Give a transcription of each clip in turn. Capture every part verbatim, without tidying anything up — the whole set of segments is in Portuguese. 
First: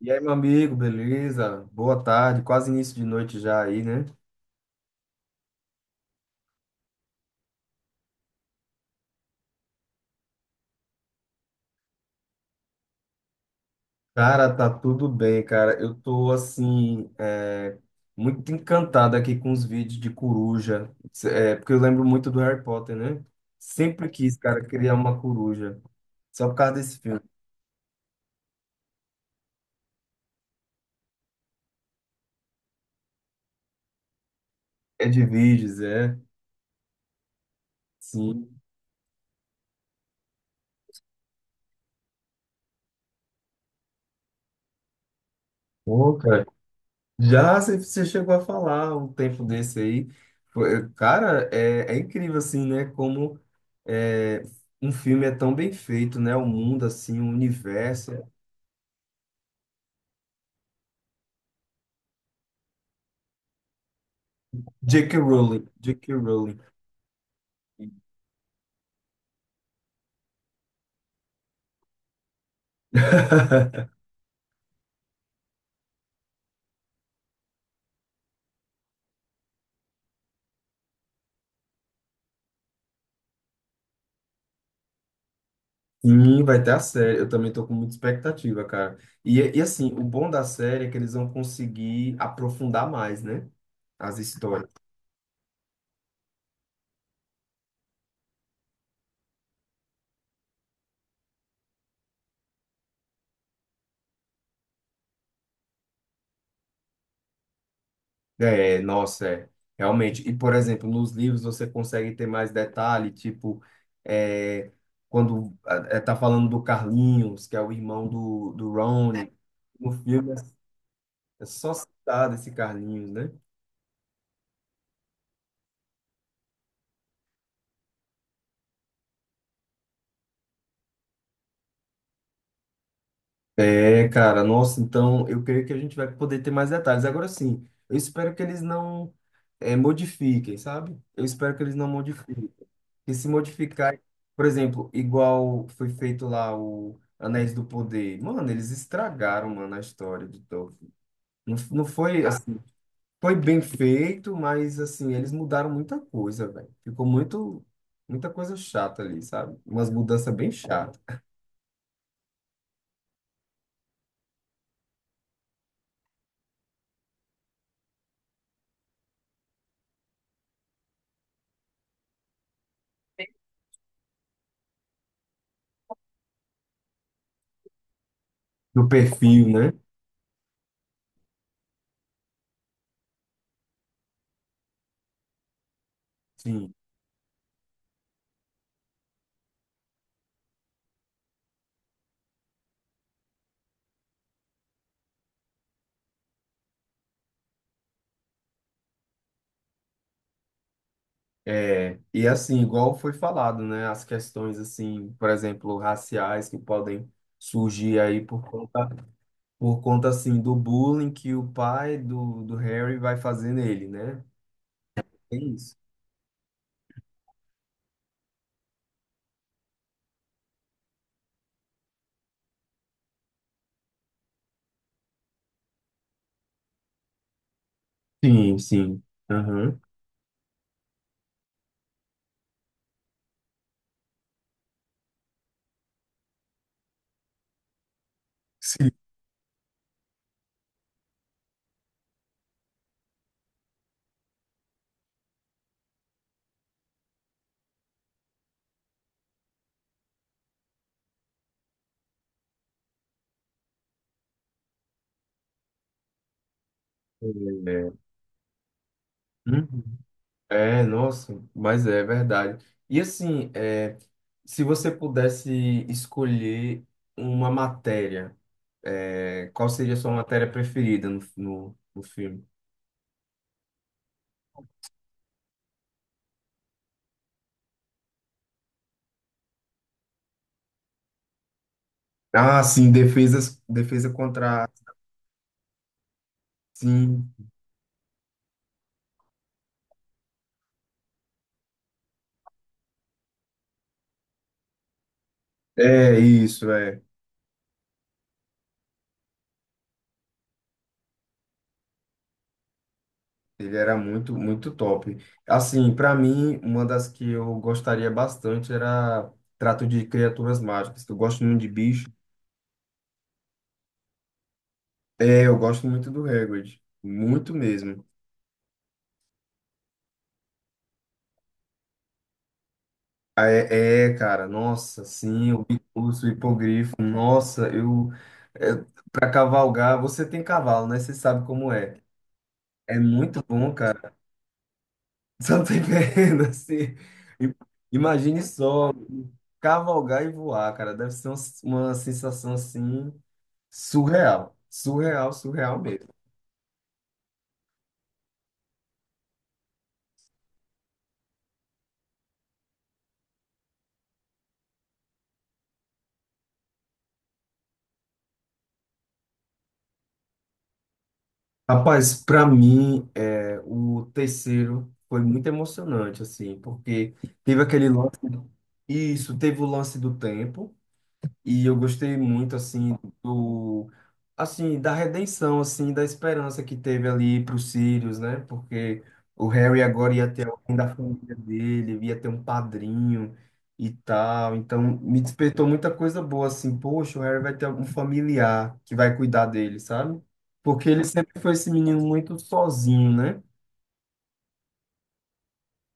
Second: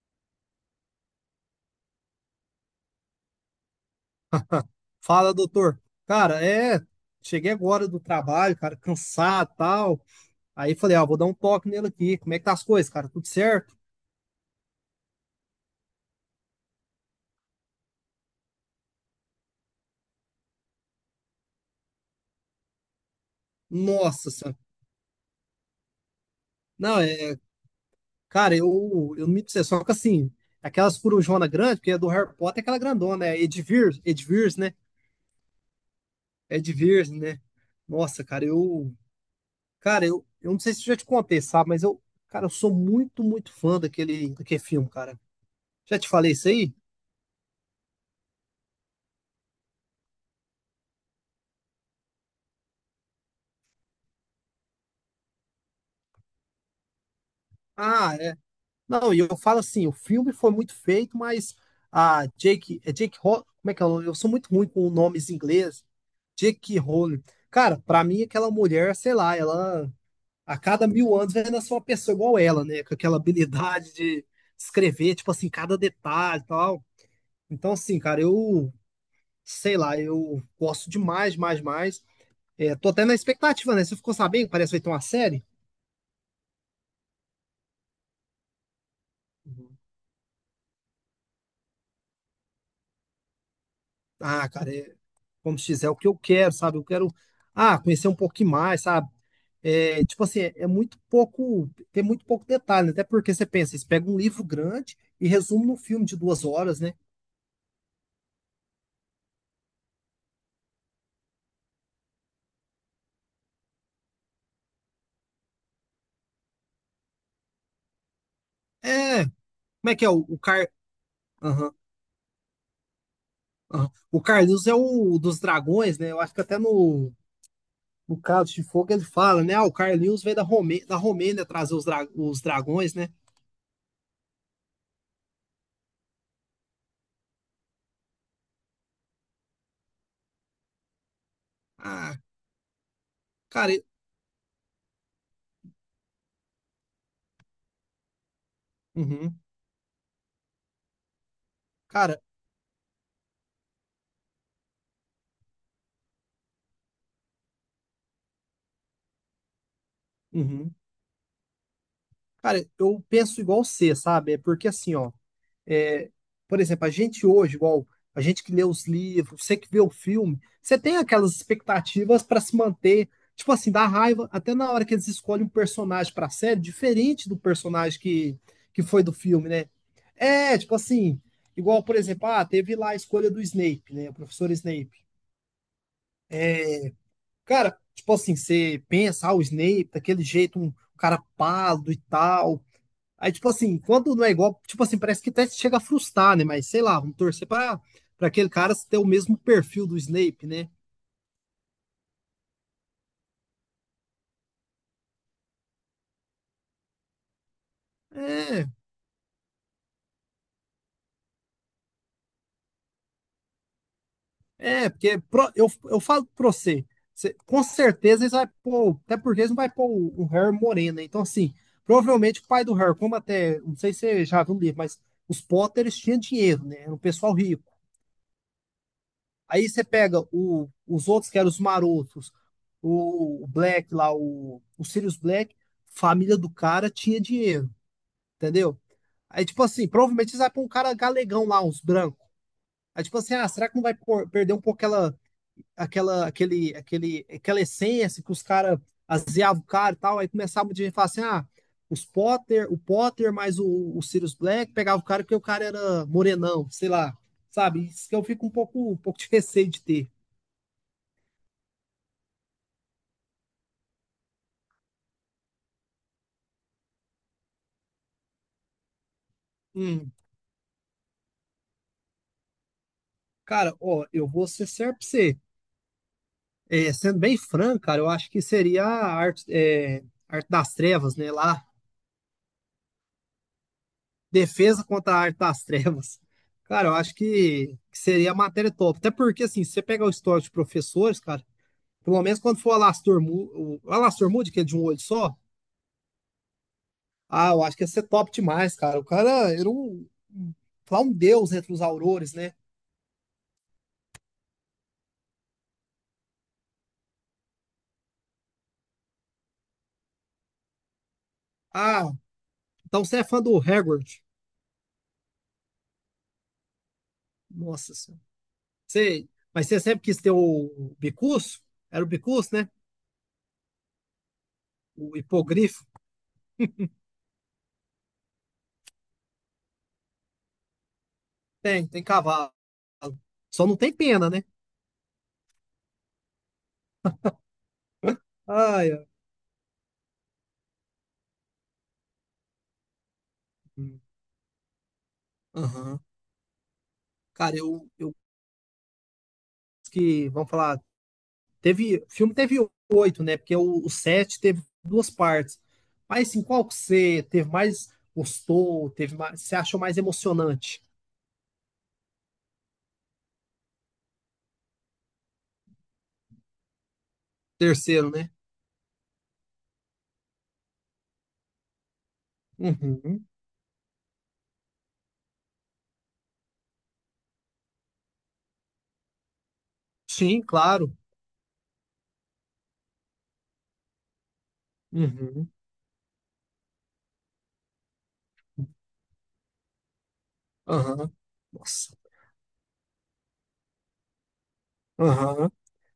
E aí, meu amigo, beleza? Boa tarde, quase início de noite já aí, né? Fala, doutor. Cara, é, cheguei agora do trabalho, cara, cansado, e tal. Aí falei, ah, vou dar um toque nele aqui. Como é que tá as coisas, cara? Tudo certo? Cara, tá tudo bem, cara. Eu tô, assim, é, muito encantado aqui com os vídeos de coruja, é, porque eu lembro muito do Harry Potter, né? Sempre Nossa quis, senhora. cara, criar uma coruja, só por causa desse Não, filme. é, cara, eu, eu não me dizer, só que assim, aquelas corujona grande, porque é do Harry Potter, é aquela grandona, é Edivir, Edivir, né? É de vídeos, é? Edivir, né? Nossa, cara, Sim. eu, cara, eu, eu não sei se eu já te contei, sabe, mas eu, cara, eu sou muito, muito fã daquele, daquele filme, cara. Já te Pô, falei cara. isso aí? Já, você você chegou a falar um tempo desse aí. Foi- Cara, é, é incrível assim, né? Como é, um filme é tão bem feito, né? O mundo, assim, o universo. Ah, é, Não, e eu falo assim, o filme foi muito feito, mas a Jake, é Jake Ho- como é que é o nome? Eu sou muito ruim com J K. nomes em Rowling, inglês. J K. Rowling. Jake Rowling. Cara, pra mim aquela mulher, sei lá, ela a cada mil anos vai nascer uma pessoa igual ela, né? Com aquela habilidade de escrever, tipo assim, cada detalhe e tal. Então, assim, cara, eu sei lá, eu gosto demais, mais, mais. É, tô até na expectativa, né? Você ficou sabendo que parece que vai ter uma série? Sim, vai ter a série. Eu também tô com muita expectativa, cara. E, e assim, o bom da série é que eles vão conseguir aprofundar mais, né? As Ah, histórias. cara, é, como se diz, é o que eu quero, sabe? Eu quero, ah, conhecer um pouquinho mais, sabe? É, tipo assim, é é muito pouco, tem muito pouco detalhe, né? Até porque você pensa, você pega um livro grande e resume num filme de duas horas, né? É, nossa, é, realmente. E, por exemplo, nos livros você consegue ter mais detalhe, tipo, é, quando é, tá falando do Carlinhos, que é o irmão do, do É, Ronnie, como no é que é o, filme é o Car... é Aham, só citado esse Carlinhos, né? aham. O Carlinhos é o dos dragões, né? Eu acho que até no, no Cálice de Fogo ele fala, né? Ah, o Carlinhos veio da Romê... da Romênia trazer os, dra... os dragões, né? É, cara, nossa, então eu creio que a gente vai poder ter mais detalhes. Agora sim, eu espero que eles não eh, modifiquem, sabe? Eu espero que eles não Ah, modifiquem. E se cara, e- modificar, por exemplo, igual foi feito lá o Anéis do Poder. Mano, eles uhum, estragaram, mano, a história de Tolkien. Não, não cara, foi assim, foi bem feito, mas assim, eles mudaram muita coisa, velho. Ficou muito, muita coisa chata ali, sabe? Umas mudanças bem uhum. chatas. Cara, eu penso igual você, sabe? É porque assim, ó, é, por exemplo, a gente hoje, igual a gente que lê os livros, você que vê o filme, você tem aquelas expectativas pra se manter, tipo assim, dá raiva até na hora que eles escolhem um personagem pra série, diferente do personagem que, que Do foi do perfil, filme, né? né? É, tipo assim, igual, por exemplo, ah, teve lá a escolha do Snape, né? O professor Snape. Sim. Cara, tipo assim, você pensa, ah, o Snape, daquele jeito, um um cara pálido e tal. Aí, tipo assim, quando não é igual, tipo assim, parece que até chega a frustrar, né? Mas sei lá, vamos torcer pra, pra aquele cara ter o mesmo perfil do Snape, né? É, e assim, igual foi falado, né, as questões assim, por exemplo, raciais que podem surgir aí por É, conta, por conta assim do bullying que o pai do, do Harry vai fazer nele, né? é, porque É pro- eu, isso. eu falo pra você, você- com certeza eles vai pôr, até porque eles não vai pôr o, o Harry moreno, né? Então, assim, provavelmente o pai do Harry, como até, não sei se você já viu o livro, mas os Potters tinham dinheiro, né? Era um pessoal rico. Sim, sim. Aí Aham. você pega o- os outros, que eram os marotos, o, o Black lá, o, o Sirius Black, família do cara tinha dinheiro, entendeu? Sim. Aí, tipo assim, provavelmente eles vai pôr um cara galegão lá, uns brancos. Aí, tipo assim, ah, será que não vai pôr- perder um pouco aquela, aquela, aquele, aquele, aquela essência que os caras azeavam o cara e tal? Aí começava o dia e falar assim, ah, os Potter, o Potter mais o, o Sirius Black pegava o cara porque o cara era morenão, sei lá, sabe? É. Isso que eu fico um pouco, um pouco de receio de Uhum. ter. É, nossa, mas é verdade. E assim, é, se você pudesse escolher uma matéria, é, qual seria a Hum. sua matéria preferida no, no, no filme? Cara, ó, eu vou ser certo pra você. É, sendo bem franco, cara, eu acho que seria a arte, é, arte das trevas, né? Lá, Ah, sim, defesas, defesa contra. defesa contra a arte das trevas. Cara, eu acho Sim, que, que seria a matéria top. Até porque, assim, se você pegar o histórico de professores, cara, pelo menos quando for o Alastor Mu- o Alastor Moody, que é de um olho só, é isso, é. ah, eu acho que ia ser top demais, cara. O cara era um, um, lá um deus entre os aurores, né? Ele era muito, muito top. Assim, para mim, uma das que eu gostaria bastante era Trato de Criaturas Mágicas, que eu gosto muito de bicho. Ah, então você é fã do Hagrid. É, eu gosto muito do Hagrid, muito Nossa. mesmo. Sei. Mas você sempre quis ter o bicurso? Era o bicurso, né? Ah, é, é, cara, nossa, O sim, o hipogrifo? Bicurso, o hipogrifo, nossa, eu. É, para cavalgar, você tem cavalo, né? Você sabe como Tem, é. tem cavalo. É muito Só bom, não tem cara. pena, né? Só tem perna, assim. I- Imagine Ai, só ai. cavalgar e voar, cara. Deve ser um- uma sensação assim surreal. Surreal, surreal Aham. mesmo. Cara, eu, eu que, vamos falar, teve, o filme teve oito, né? Porque o, o sete teve duas partes. Mas assim, qual que você teve mais gostou, teve mais, você achou mais emocionante? Rapaz, para mim, é, o terceiro foi muito emocionante, assim, porque teve aquele Terceiro, lance. né? Isso, teve o lance do tempo. E eu gostei muito, assim, Uhum. do, assim, da redenção, assim, da esperança que teve ali para os Sirius, né? Porque o Harry agora ia Sim, ter alguém claro. da família dele, ia ter um padrinho e tal. Então, me Uhum. despertou muita coisa boa, assim, poxa, o Harry vai ter um familiar que vai cuidar dele, sabe? Porque ele Aham. sempre foi esse Nossa. menino muito sozinho, né? Aham.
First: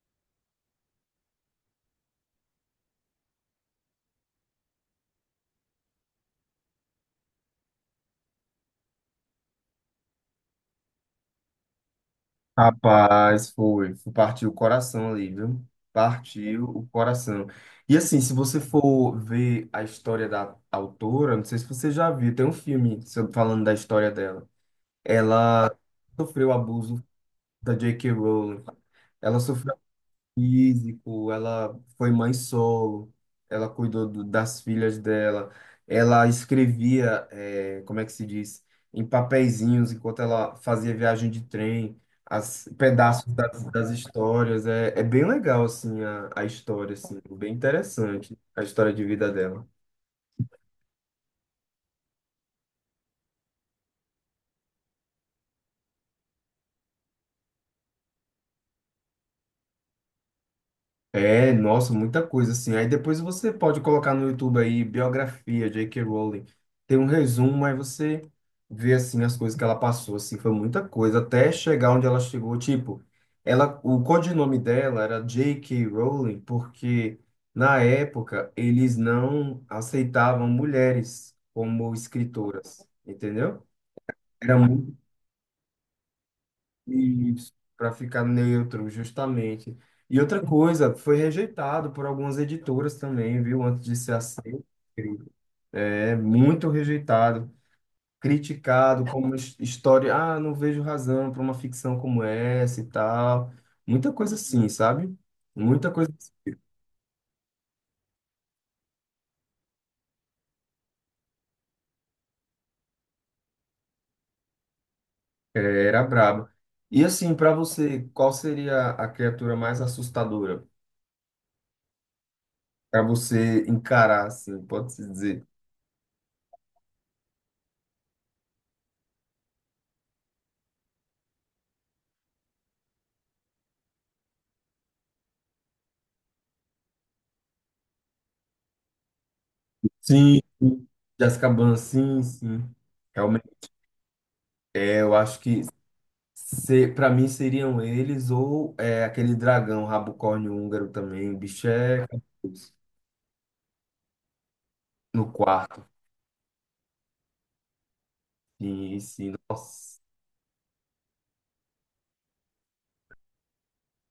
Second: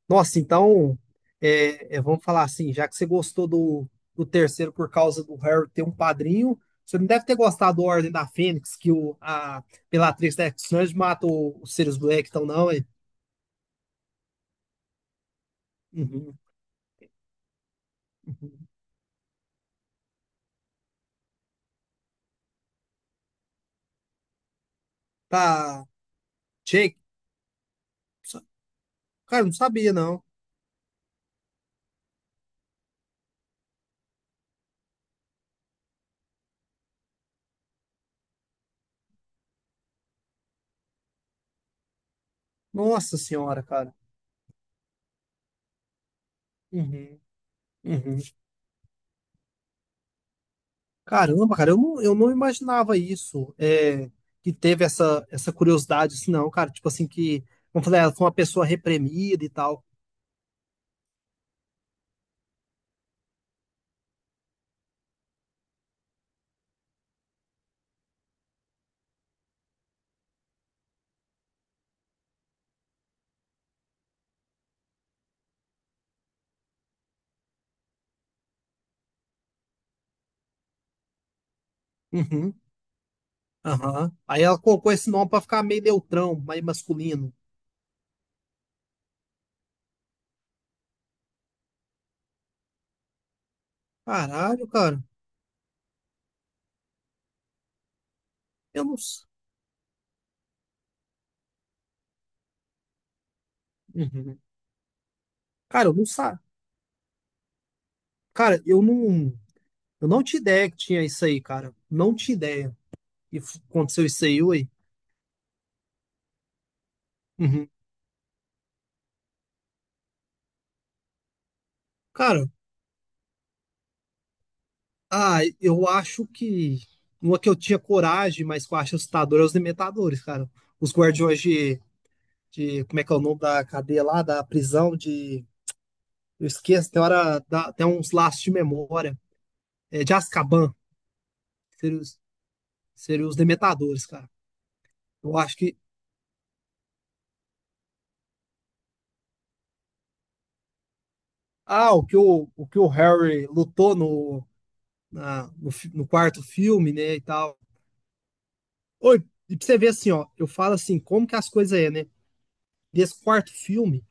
Nossa, então, é, é, vamos falar assim, já que você gostou do, do terceiro por causa do Harry ter um padrinho, você não deve ter gostado do Ordem da Fênix, que o, a Bellatrix da X-Men mata o- os Sirius Black, então não, hein? Rapaz, foi, foi- partiu o coração ali, viu? Uhum, Partiu o coração. E assim, se você uhum. for ver a história da autora, não sei se você já viu, tem um filme sobre- falando da história dela. Ela Tá, sofreu Jake? abuso da J K. Sa- Rowling. Ela Cara, não sofreu sabia, não. físico, ela foi mãe solo, ela cuidou do- das filhas dela, ela escrevia, eh, como é que se diz, em papeizinhos enquanto ela fazia viagem de trem, as Nossa pedaços das, senhora, das cara. histórias, é, é bem legal, assim, a, a história, assim, Uhum, bem uhum. interessante, a história de vida dela. Caramba, cara, eu não, eu não imaginava isso, é, que teve essa, essa curiosidade, assim, não, cara, tipo assim, que, vamos falar, ela foi uma pessoa reprimida e tal. É, nossa, muita coisa assim. Aí depois você pode colocar no YouTube aí biografia J K. Rowling. Tem um resumo, aí você vê assim as coisas que ela passou, assim, foi muita coisa até chegar onde ela chegou, tipo, ela o codinome dela era J K. Rowling porque na época eles não aceitavam mulheres como Uhum. escritoras, entendeu? Aham. Aí ela Era colocou muito esse nome pra ficar meio neutrão, mais masculino. isso, para ficar neutro, justamente. E outra coisa, foi rejeitado por algumas editoras também, viu? Antes de ser aceito. Caralho, cara. É muito rejeitado, Eu não. criticado s- como his- história. Ah, não vejo razão para uma ficção como essa e tal. Muita coisa Uhum. assim, sabe? Cara, Muita eu não coisa. sa... Cara, eu não. Eu não tinha ideia que tinha isso aí, cara. Não tinha ideia. E f- aconteceu isso aí, ué. É, era braba. E assim, para Uhum. você, qual seria a criatura mais assustadora Cara, para você encarar, assim, pode-se ah, dizer? eu acho que. Uma que eu tinha coragem, mas que eu acho assustador é os Dementadores, cara. Os guardiões de, de. Como é que é o nome da cadeia lá? Da prisão de. Eu esqueço, tem hora. dá- Tem uns laços de memória. É de Sim, Azkaban. sim. Jessica Biel, sim, sim. Seriam os Dementadores, cara. Eu Eu acho acho que que. se, para mim seriam eles ou é, aquele dragão rabocórnio húngaro também. O bicho Ah, o é que o, o, cabuloso. que o Harry lutou no, No na- no, quarto. fi- no quarto filme, né, e tal. Sim, Oi, sim. e pra você ver Nossa. assim, ó, eu falo assim, como que as coisas é, né? Desse quarto filme,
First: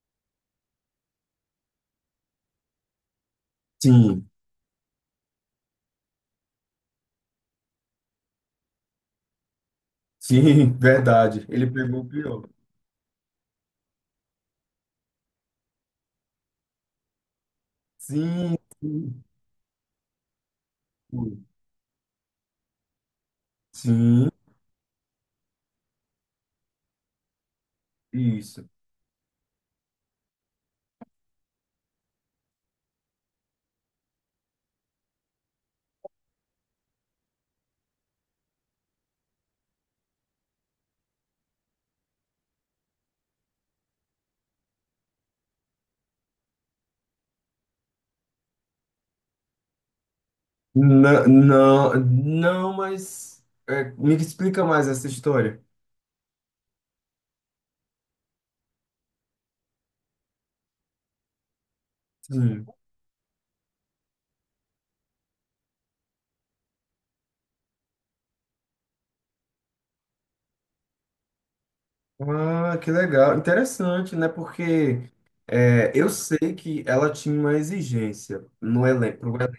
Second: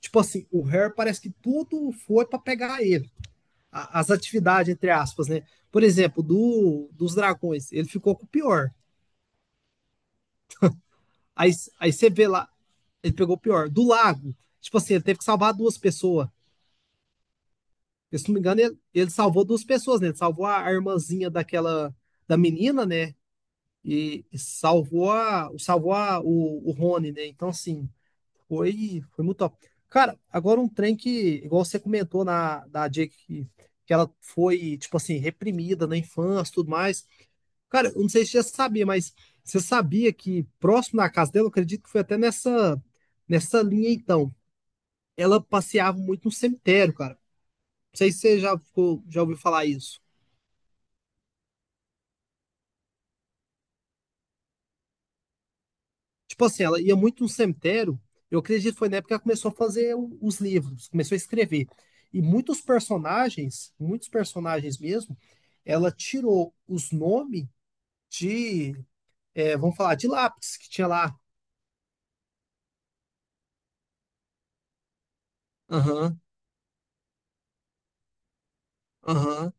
tipo assim, o Harry parece que tudo foi pra pegar ele. A- as Sim, atividades, entre aspas, né? Por exemplo, do, dos dragões, ele ficou com o pior. sim, verdade. Aí, Ele aí pegou o você vê pior. lá, ele pegou o pior. Do lago, tipo assim, ele teve que salvar duas pessoas. Porque, se não me Sim, engano, ele, ele sim, salvou duas pessoas, né? Ele salvou a, a irmãzinha sim. daquela, da menina, né? E, Sim, e salvou a, salvou a, o, o Rony, né? Então, assim, isso. foi, foi muito top. Cara, agora um trem que, igual você comentou na, da Jake, que, que ela foi, tipo assim, reprimida na infância e tudo mais. Cara, eu não sei se você já sabia, mas você sabia que próximo da casa dela, eu acredito que foi até nessa, nessa linha, então, ela passeava muito no cemitério, cara. Não sei se você já, ficou- já ouviu falar isso. Não, não, não, mas é, me explica mais essa história. Tipo assim, ela ia muito no cemitério. Eu acredito que foi na época que ela começou a fazer o- os livros, começou a escrever. E muitos Sim. personagens, muitos personagens mesmo, ela tirou os nomes de, é, vamos falar, de lápis que tinha lá. Ah, que legal. Interessante, né? Porque é, eu Aham, sei que ela tinha uma exigência no elenco. aham,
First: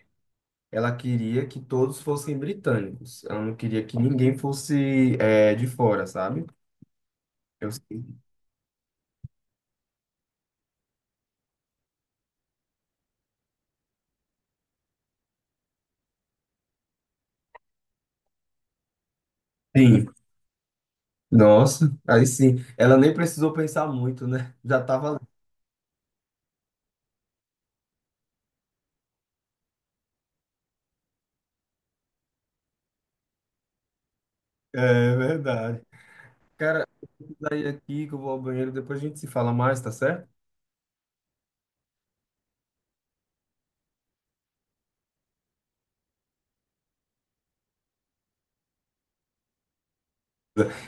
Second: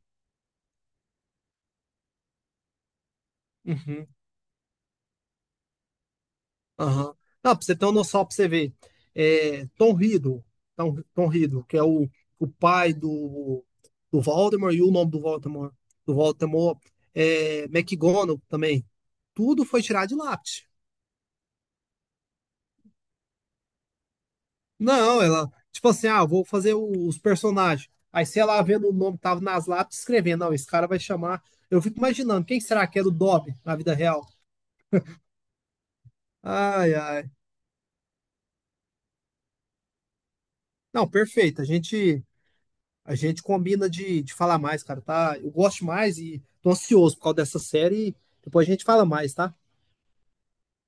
Ela queria que todos fossem britânicos. Ela não queria que uhum. ninguém fosse é, de fora, sabe? Aham. Não, pra Eu você ter uma sei. noção, pra você ver. É, Tom Riddle, Tom, Tom Riddle, que é o, o pai do, do Voldemort, e o nome do Voldemort, do Voldemort, é McGonagall também. Tudo foi Sim. tirado de lápis. Nossa, aí sim. Ela nem precisou pensar muito, né? Já tava lá. Não, ela, tipo assim, ah, vou fazer o- os personagens. Aí você ia lá vendo o nome que tava nas lápis, escrevendo, não, esse cara vai chamar. Eu fico imaginando, quem será que era o Dobby na vida real? É verdade. Cara, Ai, ai. daí aqui que eu vou ao banheiro, depois a gente se fala mais, tá certo? Não, perfeito. A gente A gente combina de, de falar mais, cara, tá? Eu gosto mais e tô ansioso por causa dessa série. Depois a gente fala mais, tá?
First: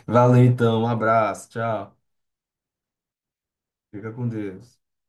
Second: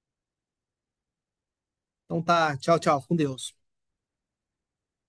Valeu então, um abraço, tchau. Então tá, tchau, tchau, com Deus. Fica com Deus.